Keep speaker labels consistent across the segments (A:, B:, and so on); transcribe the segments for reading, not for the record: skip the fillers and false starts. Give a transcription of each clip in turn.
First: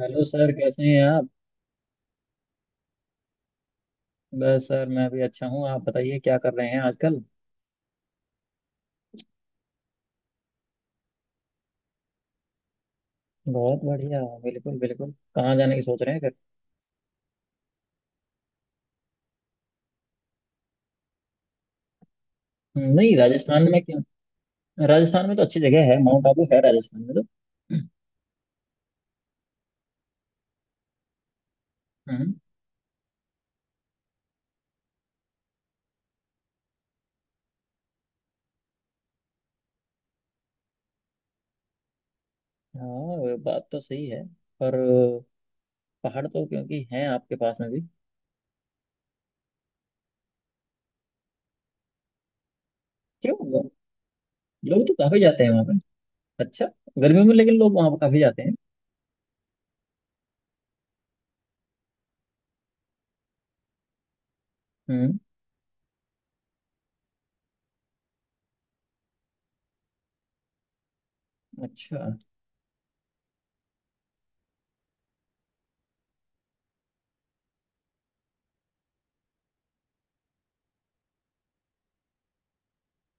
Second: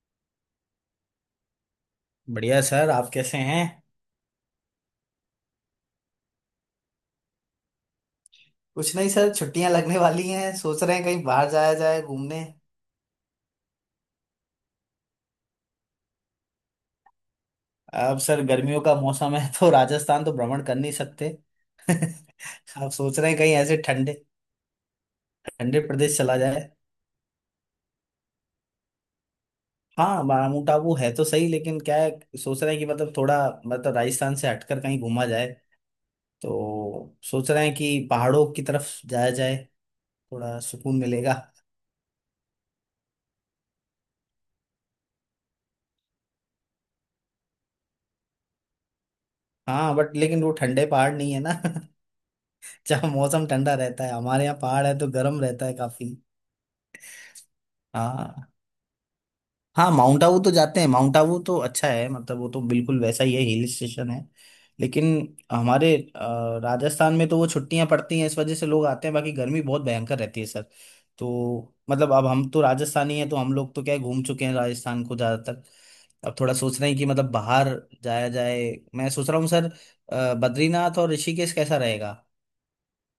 A: Hello sir, कैसे हैं आप।
B: बढ़िया सर। आप कैसे हैं?
A: बस सर, मैं भी अच्छा हूँ। आप बताइए क्या कर रहे हैं आजकल।
B: कुछ नहीं सर, छुट्टियां लगने वाली हैं, सोच रहे हैं कहीं बाहर जाया जाए घूमने।
A: बहुत बढ़िया, बिल्कुल बिल्कुल। कहाँ जाने की सोच रहे हैं फिर।
B: अब सर गर्मियों का मौसम है तो राजस्थान तो भ्रमण कर नहीं सकते।
A: हम्म।
B: आप
A: नहीं,
B: सोच रहे हैं कहीं
A: राजस्थान
B: ऐसे
A: में क्यों।
B: ठंडे
A: राजस्थान में तो अच्छी
B: ठंडे
A: जगह है,
B: प्रदेश
A: माउंट
B: चला
A: आबू है
B: जाए।
A: राजस्थान में तो।
B: हाँ माउंट टाबू है तो सही, लेकिन क्या है,
A: हम्म।
B: सोच रहे हैं कि मतलब थोड़ा मतलब राजस्थान से हटकर कहीं घूमा जाए। तो सोच रहे हैं कि पहाड़ों की तरफ जाया जाए, थोड़ा सुकून मिलेगा।
A: हाँ, वो बात तो सही है। पर पहाड़ तो क्योंकि हैं आपके पास में भी।
B: हाँ बट लेकिन वो ठंडे पहाड़ नहीं है ना। जहाँ मौसम
A: क्यों?
B: ठंडा रहता है, हमारे यहाँ
A: लोग
B: पहाड़
A: तो
B: है तो
A: काफी
B: गर्म
A: जाते हैं वहाँ
B: रहता है
A: पे।
B: काफी।
A: अच्छा। गर्मियों में लेकिन लोग वहाँ पर काफी जाते
B: हाँ।
A: हैं।
B: हाँ माउंट आबू तो जाते हैं, माउंट आबू तो अच्छा है, मतलब वो तो बिल्कुल वैसा ही है, हिल स्टेशन है। लेकिन
A: हम्म।
B: हमारे राजस्थान में तो वो छुट्टियां पड़ती हैं इस वजह से लोग आते हैं, बाकी गर्मी बहुत भयंकर रहती है सर। तो
A: अच्छा।
B: मतलब अब हम तो राजस्थानी हैं तो हम लोग तो क्या है घूम चुके हैं राजस्थान को ज़्यादातर। अब थोड़ा सोच रहे हैं कि मतलब बाहर जाया जाए। मैं सोच रहा हूँ सर बद्रीनाथ और ऋषिकेश कैसा रहेगा।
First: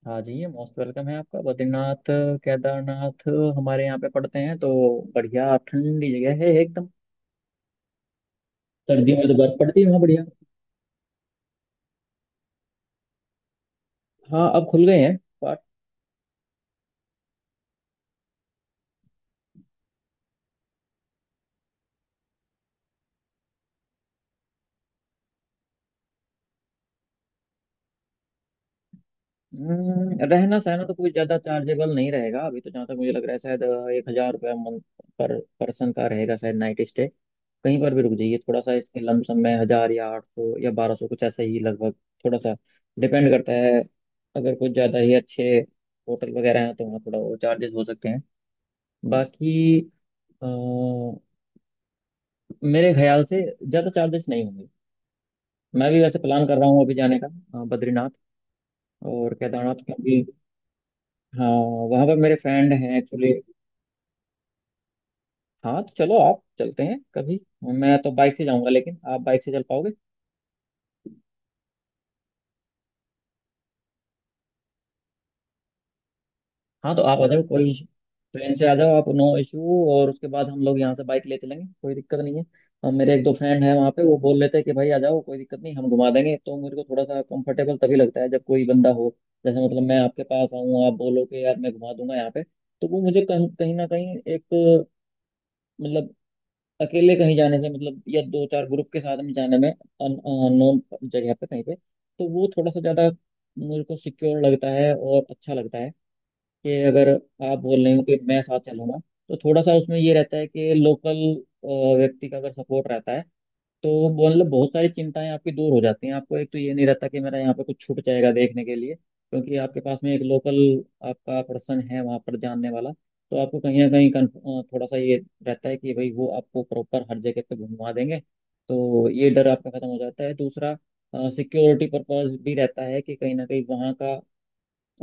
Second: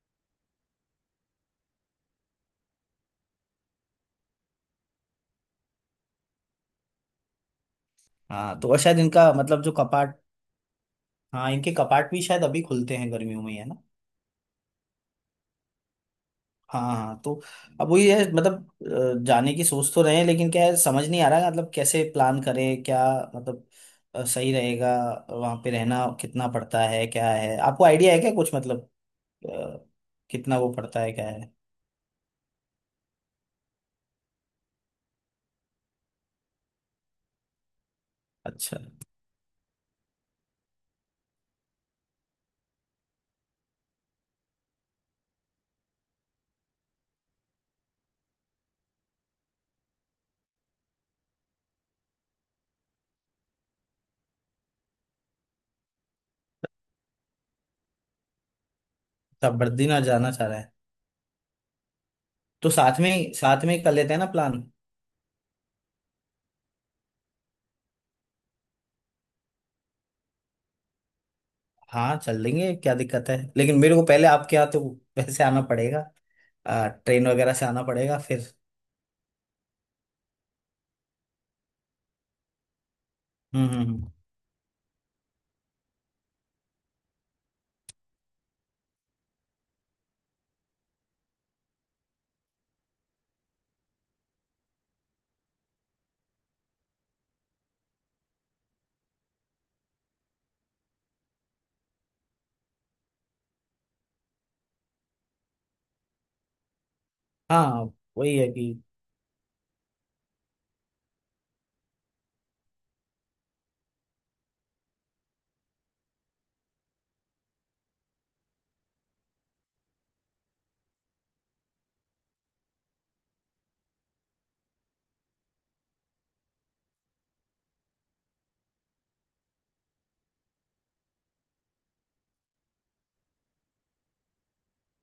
A: हाँ जी, ये मोस्ट वेलकम है आपका। बद्रीनाथ केदारनाथ हमारे यहाँ पे पड़ते हैं तो बढ़िया ठंडी जगह है एकदम।
B: हाँ तो और शायद
A: सर्दियों में
B: इनका
A: तो बर्फ
B: मतलब जो
A: पड़ती है वहाँ
B: कपाट,
A: बढ़िया।
B: हाँ इनके कपाट भी शायद अभी खुलते हैं गर्मियों में ही, है ना।
A: हाँ, अब खुल गए हैं पर।
B: हाँ हाँ, तो अब वही है मतलब जाने की सोच तो रहे हैं, लेकिन क्या है समझ नहीं आ रहा है, मतलब कैसे प्लान करें क्या, मतलब सही रहेगा। वहाँ पे रहना कितना पड़ता है, क्या है आपको आइडिया है क्या कुछ, मतलब अ, कितना
A: रहना
B: वो
A: सहना तो
B: पड़ता
A: कोई
B: है क्या
A: ज्यादा
B: है।
A: चार्जेबल नहीं रहेगा, अभी तो जहाँ तक मुझे लग रहा है शायद एक हजार रुपया मंथ पर पर्सन का रहेगा शायद नाइट स्टे। कहीं पर भी रुक जाइए, थोड़ा सा
B: अच्छा,
A: इसके लमसम में 1,000 या 800 या 1,200 कुछ ऐसा ही लगभग। थोड़ा सा डिपेंड करता है। अगर कुछ ज्यादा ही अच्छे होटल वगैरह हैं तो वहाँ थोड़ा और चार्जेस हो सकते हैं। बाकी अ, मेरे ख्याल से ज़्यादा चार्जेस नहीं होंगे। मैं भी वैसे प्लान कर रहा हूँ अभी जाने का, बद्रीनाथ और
B: तब
A: केदारनाथ,
B: बद्रीनाथ
A: क्योंकि
B: जाना चाह रहा है।
A: हाँ वहाँ पर मेरे
B: तो
A: फ्रेंड हैं एक्चुअली।
B: साथ में कर लेते हैं ना प्लान।
A: हाँ तो चलो, आप चलते हैं कभी। मैं तो बाइक से जाऊँगा, लेकिन आप बाइक से चल पाओगे।
B: हाँ चल लेंगे, क्या दिक्कत है, लेकिन मेरे को पहले आपके यहाँ तो वैसे आना पड़ेगा,
A: हाँ तो आप आ
B: ट्रेन
A: जाओ,
B: वगैरह से
A: कोई
B: आना
A: इशू।
B: पड़ेगा फिर।
A: ट्रेन से आ जाओ आप, नो इशू। और उसके बाद हम लोग यहाँ से बाइक ले चलेंगे, कोई दिक्कत नहीं है। और मेरे एक दो फ्रेंड
B: हम्म
A: हैं
B: हम्म
A: वहाँ पे,
B: हम्म।
A: वो बोल लेते हैं कि भाई आ जाओ कोई दिक्कत नहीं, हम घुमा देंगे। तो मेरे को थोड़ा सा कंफर्टेबल तभी लगता है जब कोई बंदा हो। जैसे मतलब मैं आपके पास आऊँ, आप बोलो कि यार मैं घुमा दूंगा यहाँ पे, तो वो मुझे कहीं कहीं ना कहीं एक मतलब, अकेले कहीं जाने से मतलब, या दो चार ग्रुप के साथ में जाने में अननोन जगह पे कहीं पे, तो वो थोड़ा सा ज़्यादा मेरे को सिक्योर लगता है और अच्छा लगता है। कि अगर आप बोल
B: हाँ
A: रहे हो कि
B: वही
A: मैं
B: है
A: साथ
B: कि,
A: चलूंगा तो थोड़ा सा उसमें ये रहता है कि लोकल व्यक्ति का अगर सपोर्ट रहता है तो वो मतलब बहुत सारी चिंताएं आपकी दूर हो जाती हैं। आपको एक तो ये नहीं रहता कि मेरा यहाँ पे कुछ छूट जाएगा देखने के लिए, क्योंकि आपके पास में एक लोकल आपका पर्सन है वहाँ पर जानने वाला। तो आपको कहीं ना कहीं थोड़ा सा ये रहता है कि भाई वो आपको प्रॉपर हर जगह पे घुमा देंगे। तो ये डर आपका खत्म हो जाता है। दूसरा, सिक्योरिटी पर्पज भी रहता है कि कहीं ना कहीं वहाँ का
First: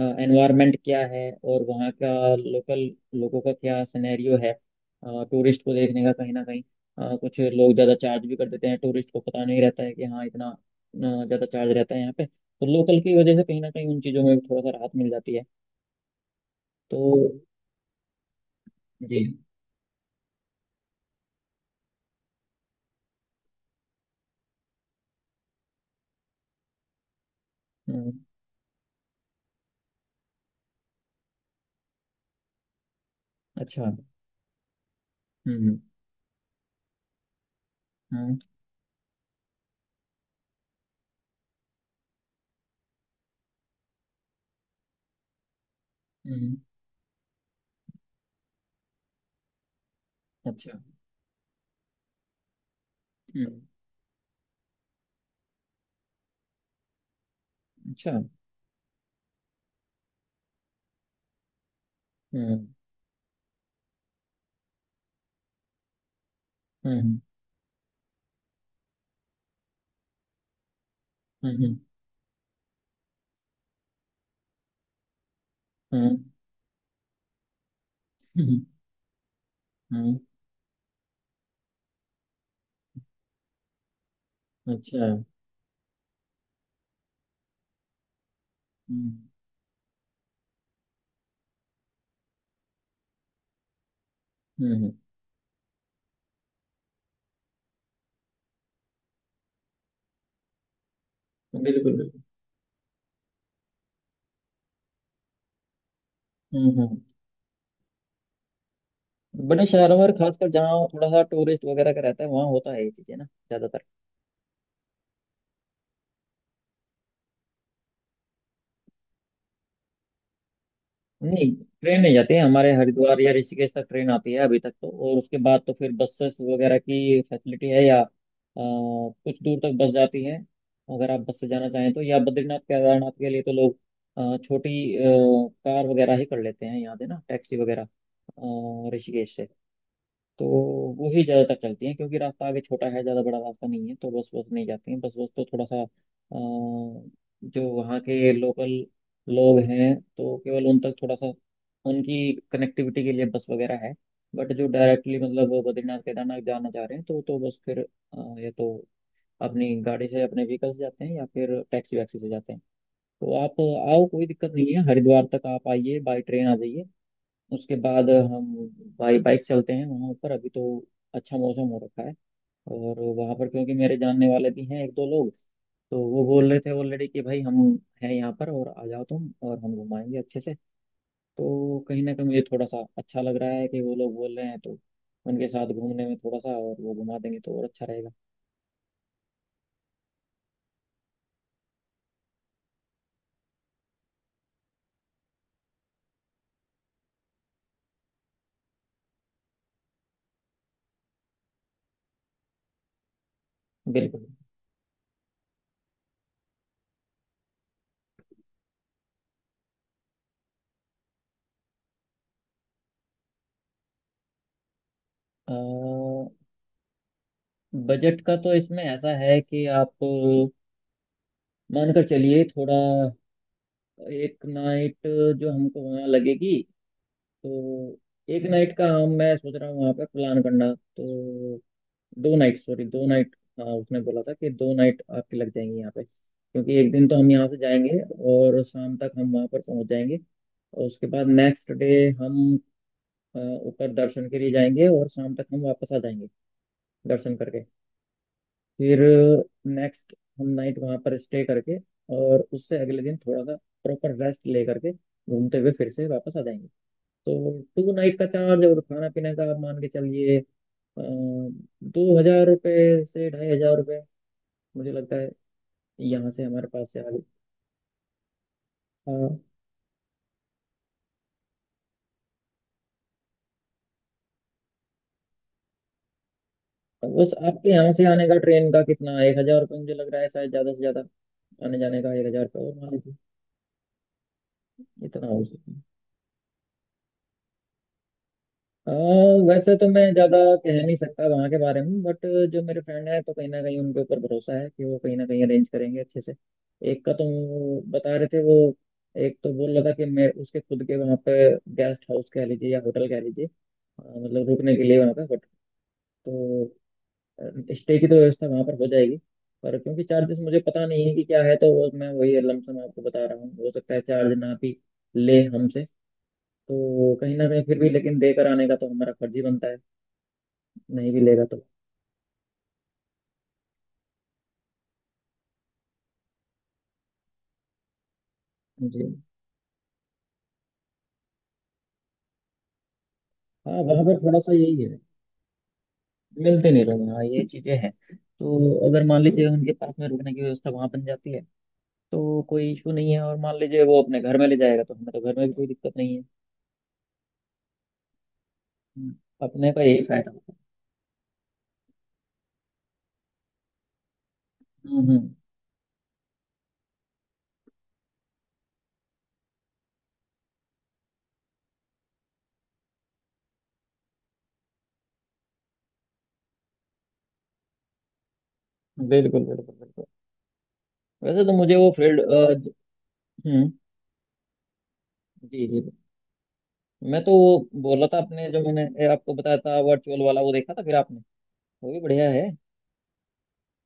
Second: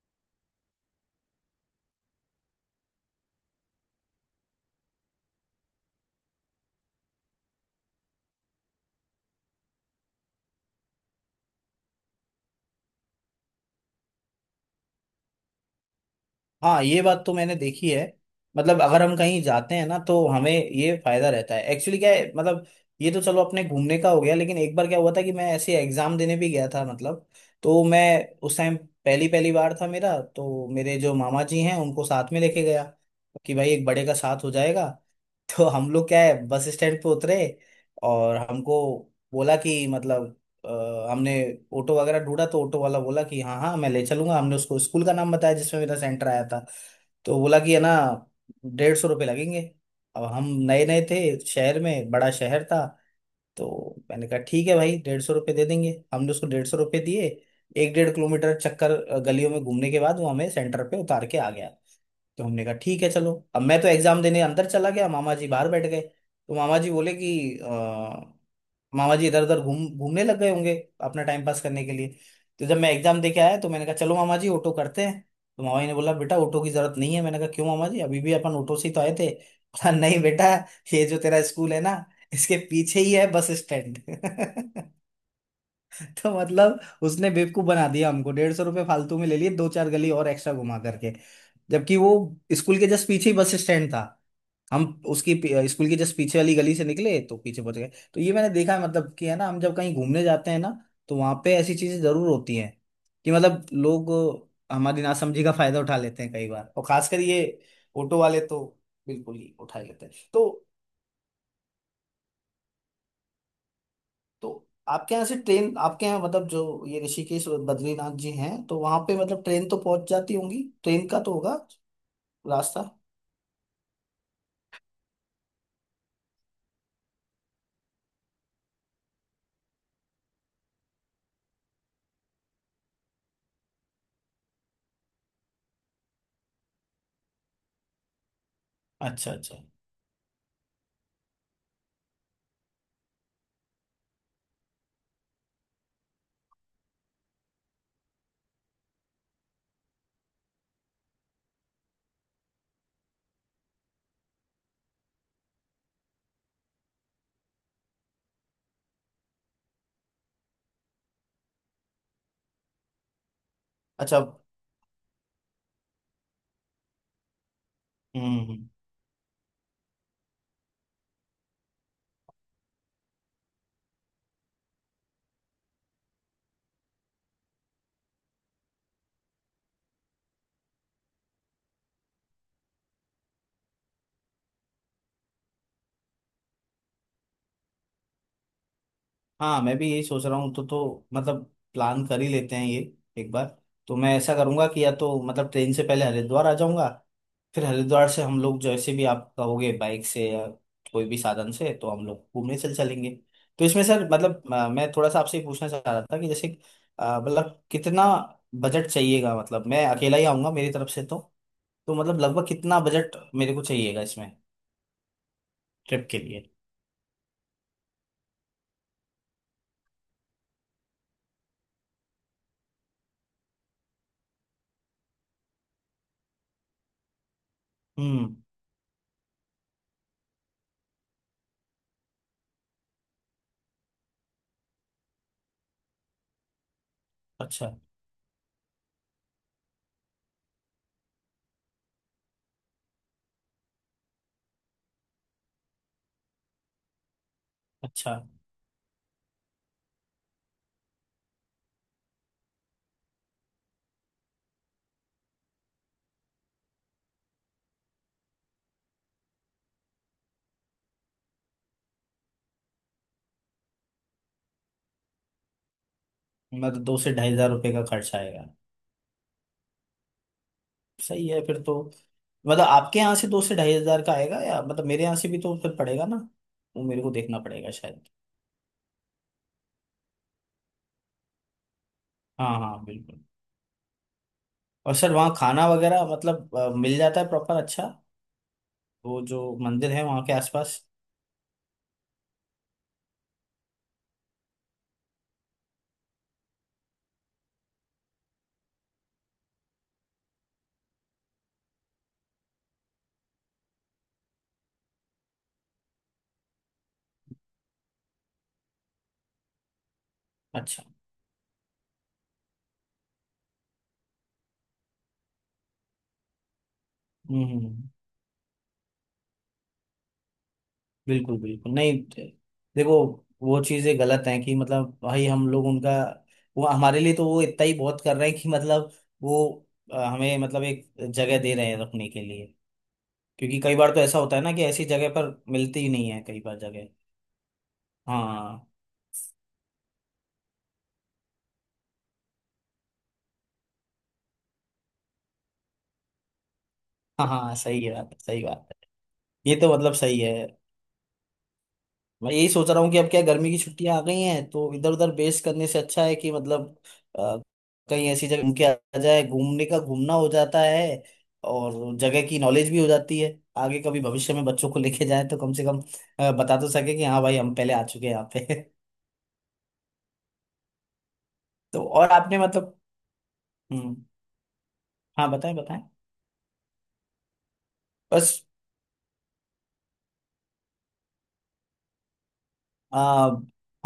A: एनवायरनमेंट क्या है और वहाँ का लोकल लोगों का क्या सिनेरियो है टूरिस्ट को देखने का। कहीं ना कहीं कुछ लोग ज़्यादा चार्ज भी कर देते हैं, टूरिस्ट को पता नहीं रहता है कि हाँ इतना ज़्यादा चार्ज रहता है यहाँ पे। तो लोकल की वजह से कहीं ना कहीं उन चीज़ों में भी थोड़ा सा राहत मिल जाती है।
B: हाँ
A: तो।
B: ये बात तो मैंने देखी है। मतलब अगर हम
A: जी।
B: कहीं जाते हैं ना तो हमें ये फायदा रहता है एक्चुअली, क्या है मतलब। ये तो चलो अपने घूमने का हो गया, लेकिन एक बार क्या हुआ था कि मैं ऐसे एग्जाम देने भी गया था मतलब, तो
A: हम्म।
B: मैं उस टाइम पहली पहली बार था मेरा, तो मेरे जो मामा जी हैं उनको साथ में लेके गया, कि भाई
A: अच्छा।
B: एक
A: हम्म।
B: बड़े का साथ हो जाएगा। तो
A: हम्म।
B: हम लोग क्या है बस स्टैंड पे उतरे और
A: हम्म।
B: हमको बोला कि मतलब हमने ऑटो वगैरह ढूंढा तो ऑटो वाला बोला कि हाँ हाँ मैं ले चलूंगा, हमने उसको स्कूल का नाम बताया जिसमें मेरा सेंटर आया
A: हम्म।
B: था। तो बोला कि है ना 150 रुपये लगेंगे। अब हम
A: अच्छा।
B: नए नए थे, शहर में बड़ा शहर था।
A: हम्म।
B: तो मैंने कहा ठीक है भाई 150 रुपये दे देंगे, हमने उसको 150 रुपये दिए। एक
A: अच्छा।
B: डेढ़ किलोमीटर चक्कर गलियों में घूमने के बाद वो हमें सेंटर पे उतार के आ गया। तो हमने
A: हम्म।
B: कहा ठीक है चलो, अब मैं तो एग्जाम देने अंदर चला गया, मामा जी बाहर बैठ गए। तो मामा जी बोले
A: हम्म।
B: कि मामा जी इधर उधर घूम घूमने लग गए होंगे अपना टाइम
A: हम्म।
B: पास
A: हम्म।
B: करने के लिए। तो जब मैं एग्जाम दे के आया तो मैंने कहा चलो मामा जी ऑटो करते हैं। तो मामा जी ने बोला
A: हम्म।
B: बेटा ऑटो की जरूरत नहीं है, मैंने कहा क्यों मामा जी अभी भी अपन
A: हम्म।
B: ऑटो से ही तो आए थे। बोला
A: हम्म।
B: नहीं बेटा, ये जो तेरा स्कूल है ना इसके पीछे ही है बस स्टैंड।
A: अच्छा।
B: तो मतलब उसने बेवकूफ बना दिया हमको, 150 रुपये
A: हम्म।
B: फालतू में ले लिए, दो चार गली और एक्स्ट्रा घुमा करके। जबकि वो स्कूल के जस्ट पीछे ही बस स्टैंड था।
A: हम्म।
B: हम
A: हम्म।
B: स्कूल के जस्ट पीछे वाली गली से निकले तो पीछे पहुंच गए। तो ये मैंने देखा है मतलब, कि है ना हम जब कहीं घूमने जाते हैं ना तो वहां पे ऐसी
A: बिल्कुल
B: चीजें
A: बिल्कुल।
B: जरूर होती हैं कि मतलब लोग हमारी नासमझी का फायदा उठा लेते हैं कई
A: हम्म।
B: बार, और
A: हम्म।
B: खासकर ये ऑटो वाले तो बिल्कुल ही
A: बड़े
B: उठा ही
A: शहरों
B: लेते
A: और
B: हैं
A: खासकर
B: तो।
A: जहाँ थोड़ा सा टूरिस्ट वगैरह का रहता है वहाँ होता है ये चीजें ना ज्यादातर।
B: तो आपके यहाँ से ट्रेन, आपके यहाँ मतलब जो ये ऋषिकेश और बद्रीनाथ जी हैं तो वहां पे मतलब ट्रेन तो पहुंच जाती होंगी, ट्रेन का तो
A: नहीं,
B: होगा
A: ट्रेन नहीं जाती है। हमारे
B: रास्ता।
A: हरिद्वार या ऋषिकेश तक ट्रेन आती है अभी तक तो, और उसके बाद तो फिर बसेस वगैरह की फैसिलिटी है, या कुछ दूर तक बस जाती है अगर आप बस से जाना चाहें तो। या बद्रीनाथ केदारनाथ के लिए तो लोग छोटी कार वगैरह ही कर लेते हैं यहाँ से ना, टैक्सी वगैरह
B: अच्छा
A: ऋषिकेश से।
B: अच्छा।
A: तो वो ही ज़्यादातर चलती हैं क्योंकि रास्ता आगे छोटा है, ज़्यादा बड़ा रास्ता नहीं है, तो बस, बस नहीं जाती हैं। बस, बस तो थोड़ा सा जो वहाँ के लोकल लोग हैं तो केवल उन तक थोड़ा सा उनकी कनेक्टिविटी के लिए बस वगैरह है। बट जो डायरेक्टली मतलब वो बद्रीनाथ केदारनाथ जाना चाह रहे हैं तो बस फिर या तो अपनी गाड़ी से, अपने व्हीकल से जाते हैं, या फिर टैक्सी वैक्सी से जाते हैं। तो आप आओ,
B: अच्छा
A: कोई दिक्कत नहीं है। हरिद्वार तक आप आइए, बाई ट्रेन आ जाइए, उसके बाद हम
B: हम्म।
A: बाइक बाइक चलते हैं वहाँ ऊपर। अभी तो अच्छा मौसम हो रखा है। और वहाँ पर क्योंकि मेरे जानने वाले भी हैं एक दो लोग, तो वो बोल रहे थे ऑलरेडी कि भाई हम हैं यहाँ पर और आ जाओ तुम और हम घुमाएंगे अच्छे से। तो कहीं ना कहीं मुझे थोड़ा सा अच्छा लग रहा है कि वो लोग बोल रहे हैं, तो उनके साथ घूमने में थोड़ा सा, और वो घुमा देंगे तो और अच्छा रहेगा।
B: हाँ मैं भी यही सोच रहा हूँ, तो मतलब प्लान कर ही लेते हैं ये एक बार। तो मैं ऐसा करूंगा कि या तो मतलब ट्रेन से पहले हरिद्वार आ जाऊंगा, फिर हरिद्वार से हम लोग जैसे भी आप कहोगे, बाइक से या कोई भी साधन से, तो हम लोग घूमने चल चलेंगे। तो इसमें सर
A: बिल्कुल।
B: मतलब मैं थोड़ा सा आपसे ये पूछना चाह रहा था कि जैसे मतलब कितना बजट चाहिएगा, मतलब मैं अकेला ही आऊंगा मेरी तरफ से तो मतलब लगभग कितना बजट मेरे को चाहिएगा इसमें,
A: अ,
B: ट्रिप के लिए।
A: बजट का तो इसमें ऐसा है कि आप मानकर चलिए थोड़ा, एक नाइट जो हमको वहाँ लगेगी, तो
B: हम्म।
A: एक नाइट का हम, मैं सोच रहा हूँ वहाँ पे प्लान करना, तो 2 नाइट, सॉरी, 2 नाइट। हाँ, उसने बोला था कि 2 नाइट आपकी लग जाएंगी यहाँ पे, क्योंकि एक दिन तो हम यहाँ से
B: अच्छा।
A: जाएंगे और शाम तक हम वहाँ पर पहुँच जाएंगे, और उसके बाद नेक्स्ट डे हम अ, ऊपर दर्शन के लिए जाएंगे और शाम तक हम वापस आ जाएंगे दर्शन करके।
B: अच्छा।
A: फिर नेक्स्ट हम नाइट वहां पर स्टे करके, और उससे अगले दिन थोड़ा सा प्रॉपर रेस्ट ले करके घूमते हुए फिर से वापस आ जाएंगे। तो 2 नाइट का चार्ज और खाना पीने का आप मान के चलिए 2,000 रुपये से 2,500 रुपये मुझे लगता है, यहाँ से हमारे
B: मतलब
A: पास
B: दो
A: से
B: से
A: आगे।
B: ढाई हजार रुपये का खर्चा आएगा।
A: हाँ
B: सही है फिर तो। मतलब आपके यहाँ से 2000 से 2500 का आएगा, या मतलब मेरे यहाँ से भी तो फिर पड़ेगा ना, वो मेरे
A: तो
B: को
A: बस
B: देखना
A: आपके
B: पड़ेगा
A: यहाँ से
B: शायद।
A: आने का ट्रेन का कितना, 1,000 रुपये मुझे लग रहा है शायद ज्यादा से ज्यादा, आने जाने का 1,000
B: हाँ
A: रुपये और
B: हाँ
A: मान लीजिए।
B: बिल्कुल। और सर
A: इतना
B: वहाँ
A: हो
B: खाना
A: सकता है।
B: वगैरह मतलब मिल जाता है प्रॉपर अच्छा,
A: अ,
B: वो जो
A: वैसे तो
B: मंदिर
A: मैं
B: है वहाँ के
A: ज्यादा
B: आसपास?
A: कह नहीं सकता वहाँ के बारे में, बट जो मेरे फ्रेंड है तो कहीं ना कहीं उनके ऊपर भरोसा है कि वो कहीं ना कहीं अरेंज करेंगे अच्छे से। एक का तो वो बता रहे थे, वो एक तो बोल रहा था कि मैं उसके खुद के वहाँ पे गेस्ट हाउस कह लीजिए या होटल कह लीजिए, मतलब रुकने के लिए वहाँ पे बट। तो स्टे की तो व्यवस्था वहाँ पर हो जाएगी। पर क्योंकि चार्जेस मुझे
B: अच्छा।
A: पता नहीं है कि क्या है तो वो मैं वही लमसम आपको बता रहा हूँ, हो सकता है चार्ज ना भी ले हमसे, तो कहीं
B: हम्म
A: ना
B: हम्म,
A: कहीं फिर
B: हम्म।
A: भी, लेकिन देकर आने का तो हमारा फर्ज ही बनता है। नहीं भी
B: बिल्कुल
A: लेगा तो।
B: बिल्कुल। नहीं दे- देखो, वो चीजें गलत हैं कि मतलब भाई हम लोग उनका, वो हमारे लिए तो वो इतना ही बहुत कर रहे हैं कि मतलब
A: जी।
B: वो हमें मतलब एक जगह दे रहे हैं रखने के लिए। क्योंकि
A: हाँ
B: कई बार तो
A: वहाँ पर
B: ऐसा होता
A: थोड़ा
B: है
A: सा
B: ना कि
A: यही
B: ऐसी
A: है,
B: जगह पर मिलती ही नहीं है कई बार
A: मिलते नहीं
B: जगह।
A: लोग। हाँ ये चीजें हैं,
B: हाँ।
A: तो अगर मान लीजिए उनके पास में रुकने की व्यवस्था वहाँ बन जाती है तो कोई इशू नहीं है। और मान लीजिए वो अपने घर में ले जाएगा तो हमें तो घर में भी कोई दिक्कत नहीं है।
B: हाँ हाँ सही है बात, सही बात
A: हम्म।
B: है। ये
A: अपने
B: तो
A: का
B: मतलब
A: यही
B: सही
A: फायदा
B: है।
A: होता
B: मैं यही सोच रहा हूँ कि अब क्या गर्मी की छुट्टियां आ गई हैं तो
A: है।
B: इधर
A: हम्म।
B: उधर
A: हम्म।
B: बेस करने से अच्छा है कि मतलब अ, कहीं ऐसी जगह घूम के आ जाए, घूमने का घूमना हो जाता है और जगह की नॉलेज भी हो जाती है। आगे कभी भविष्य में बच्चों को लेके जाए तो कम से कम बता तो सके कि हाँ भाई हम पहले आ चुके हैं यहाँ पे।
A: बिल्कुल बिल्कुल बिल्कुल। वैसे तो मुझे
B: तो
A: वो
B: और
A: फील्ड।
B: आपने मतलब,
A: हम्म।
B: हम्म, हाँ बताएं
A: जी
B: बताएं।
A: जी। मैं तो वो बोला था
B: बस
A: आपने, जो मैंने आपको बताया था वर्चुअल वाला वो देखा था फिर आपने, वो भी बढ़िया है।
B: आ,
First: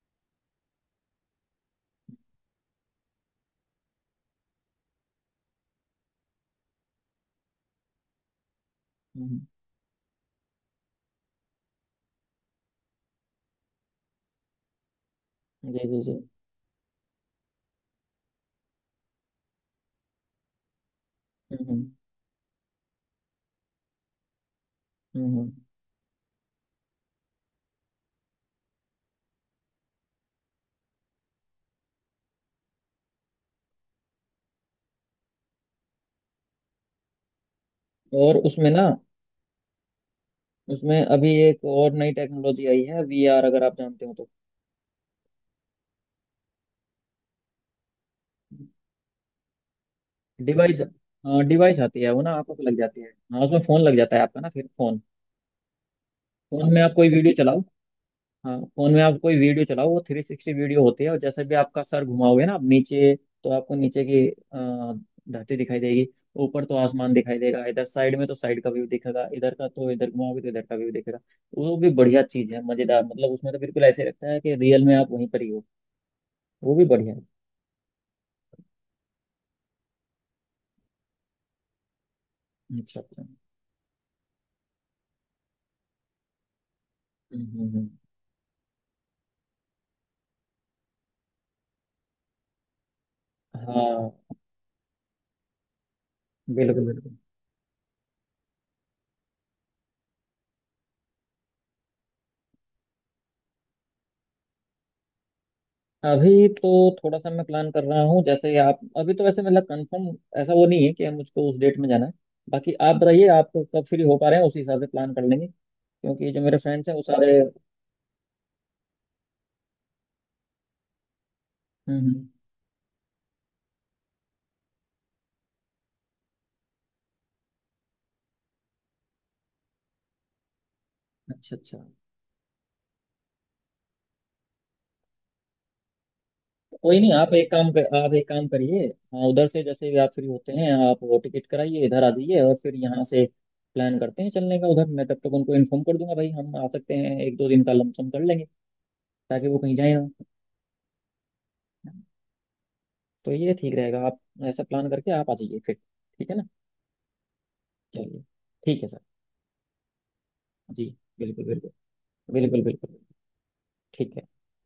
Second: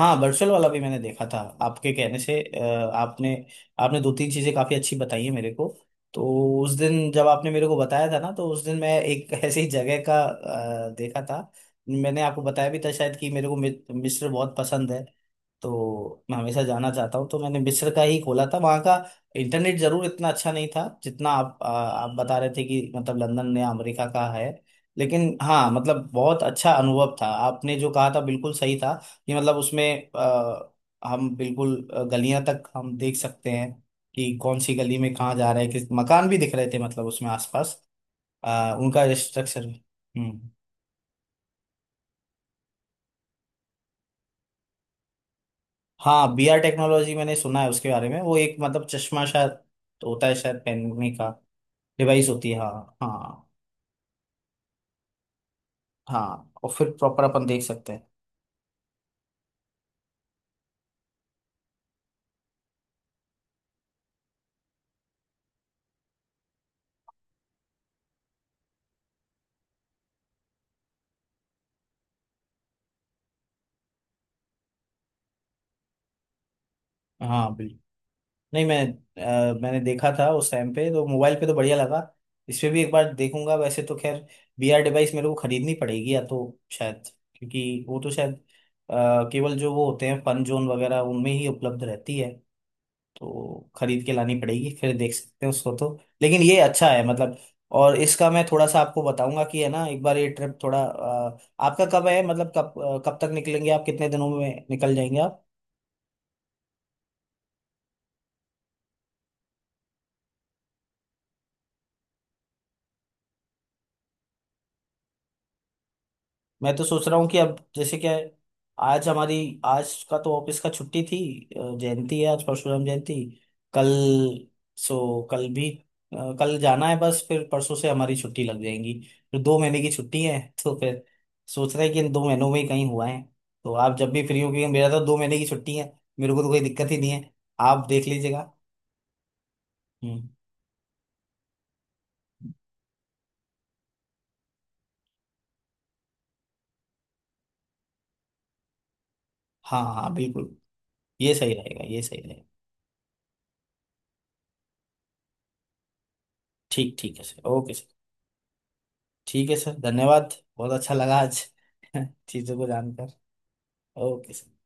B: हाँ वर्चुअल वाला भी मैंने देखा था आपके कहने से। आपने आपने 2-3 चीजें काफी अच्छी बताई है मेरे को। तो उस दिन जब आपने मेरे को बताया था ना तो उस दिन मैं एक
A: हम्म।
B: ऐसी ही जगह का देखा था। मैंने आपको बताया भी था शायद कि मेरे को मिस्र बहुत पसंद है,
A: जी जी जी।
B: तो मैं हमेशा जाना चाहता हूँ, तो मैंने मिस्र का ही खोला था वहाँ का। इंटरनेट जरूर इतना अच्छा नहीं था जितना आप
A: हम्म।
B: आ,
A: हम्म।
B: आप बता रहे थे कि मतलब लंदन या अमेरिका का है।
A: हम्म।
B: लेकिन
A: हम्म।
B: हाँ मतलब बहुत अच्छा अनुभव था, आपने जो कहा था बिल्कुल सही था कि मतलब उसमें हम बिल्कुल गलियां तक हम देख सकते हैं कि कौन सी गली में कहाँ जा रहे हैं, किस मकान भी दिख रहे थे मतलब उसमें आसपास
A: और उसमें ना,
B: उनका स्ट्रक्चर। हम्म।
A: उसमें अभी एक और नई टेक्नोलॉजी आई है VR, अगर आप जानते हो तो।
B: हाँ बीआर टेक्नोलॉजी मैंने सुना है उसके बारे में, वो एक मतलब चश्मा शायद होता है, शायद
A: डिवाइस।
B: पहनने का।
A: हाँ, डिवाइस आती है वो
B: डिवाइस
A: ना,
B: होती
A: आपको
B: है,
A: लग
B: हाँ
A: जाती है। हाँ,
B: हाँ।
A: उसमें फोन लग जाता है आपका ना, फिर फोन,
B: हाँ और
A: फोन में
B: फिर
A: आप कोई
B: प्रॉपर
A: वीडियो
B: अपन
A: चलाओ।
B: देख सकते हैं।
A: हाँ, फोन में आप कोई वीडियो चलाओ, वो 360 वीडियो होती है, और जैसे भी आपका सर घुमाओगे ना आप नीचे तो आपको नीचे की धरती दिखाई देगी, ऊपर तो आसमान दिखाई देगा, इधर साइड में तो साइड का व्यू दिखेगा, इधर का तो इधर घुमाओगे तो इधर का व्यू दिखेगा। वो भी बढ़िया चीज है, मजेदार, मतलब उसमें तो बिल्कुल ऐसे लगता है कि रियल में आप वहीं पर ही हो। वो भी बढ़िया है।
B: हाँ। नहीं मैं मैंने देखा था उस टाइम पे तो मोबाइल पे तो बढ़िया लगा, इस पे भी एक
A: अच्छा
B: बार
A: अच्छा।
B: देखूंगा वैसे तो खैर। बीआर डिवाइस मेरे को खरीदनी पड़ेगी या तो, शायद,
A: हम्म। हम्म।
B: क्योंकि
A: हम्म।
B: वो तो शायद केवल जो वो होते हैं फन जोन वगैरह उनमें ही उपलब्ध रहती है, तो खरीद के
A: हाँ।
B: लानी पड़ेगी फिर देख सकते हैं उसको तो। लेकिन ये
A: बिल्कुल
B: अच्छा है
A: बिल्कुल।
B: मतलब। और इसका मैं थोड़ा सा आपको बताऊंगा कि है ना एक बार ये ट्रिप, थोड़ा आपका कब है मतलब कब कब तक निकलेंगे आप, कितने दिनों में निकल जाएंगे?
A: अभी तो थोड़ा सा मैं प्लान कर रहा हूँ। जैसे ही आप, अभी तो वैसे मतलब कंफर्म ऐसा वो नहीं है कि मुझको उस डेट में जाना है। बाकी आप बताइए आप कब फ्री हो पा रहे हैं, उसी हिसाब से प्लान कर लेंगे क्योंकि जो मेरे
B: मैं तो
A: फ्रेंड्स हैं वो
B: सोच रहा हूँ कि
A: सारे।
B: अब जैसे क्या है, आज हमारी, आज का तो ऑफिस का छुट्टी थी,
A: हम्म।
B: जयंती है
A: हम्म।
B: आज, परशुराम जयंती। कल, सो कल भी कल जाना है बस, फिर परसों से हमारी छुट्टी लग जाएंगी, फिर दो महीने की छुट्टी है। तो फिर
A: अच्छा
B: सोच
A: अच्छा।
B: रहे हैं कि इन 2 महीनों में ही कहीं हुआ है, तो आप जब भी फ्री हो, क्योंकि मेरा तो 2 महीने की छुट्टी है, मेरे को तो कोई
A: तो
B: दिक्कत ही
A: कोई
B: नहीं
A: नहीं,
B: है,
A: आप एक काम
B: आप
A: कर,
B: देख
A: आप एक काम
B: लीजिएगा।
A: करिए, हाँ उधर से जैसे भी आप फ्री
B: हम्म।
A: होते हैं आप वो टिकट कराइए, इधर आ जाइए और फिर यहाँ से प्लान करते हैं चलने का। उधर मैं तब तक उनको इन्फॉर्म कर दूंगा भाई हम आ सकते हैं, एक दो दिन का लमसम कर लेंगे ताकि वो कहीं
B: हाँ
A: जाए ना।
B: हाँ बिल्कुल, ये सही रहेगा ये सही रहेगा।
A: तो ये ठीक रहेगा, आप ऐसा प्लान करके आप आ जाइए फिर। ठीक है ना,
B: ठीक ठीक है सर, ओके सर।
A: चलिए। ठीक है सर।
B: ठीक है सर, धन्यवाद, बहुत
A: जी।
B: अच्छा लगा आज
A: बिल्कुल बिल्कुल।
B: चीज़ों
A: बिल्कुल
B: को
A: बिल्कुल।
B: जानकर।
A: ठीक है।
B: Okay sir.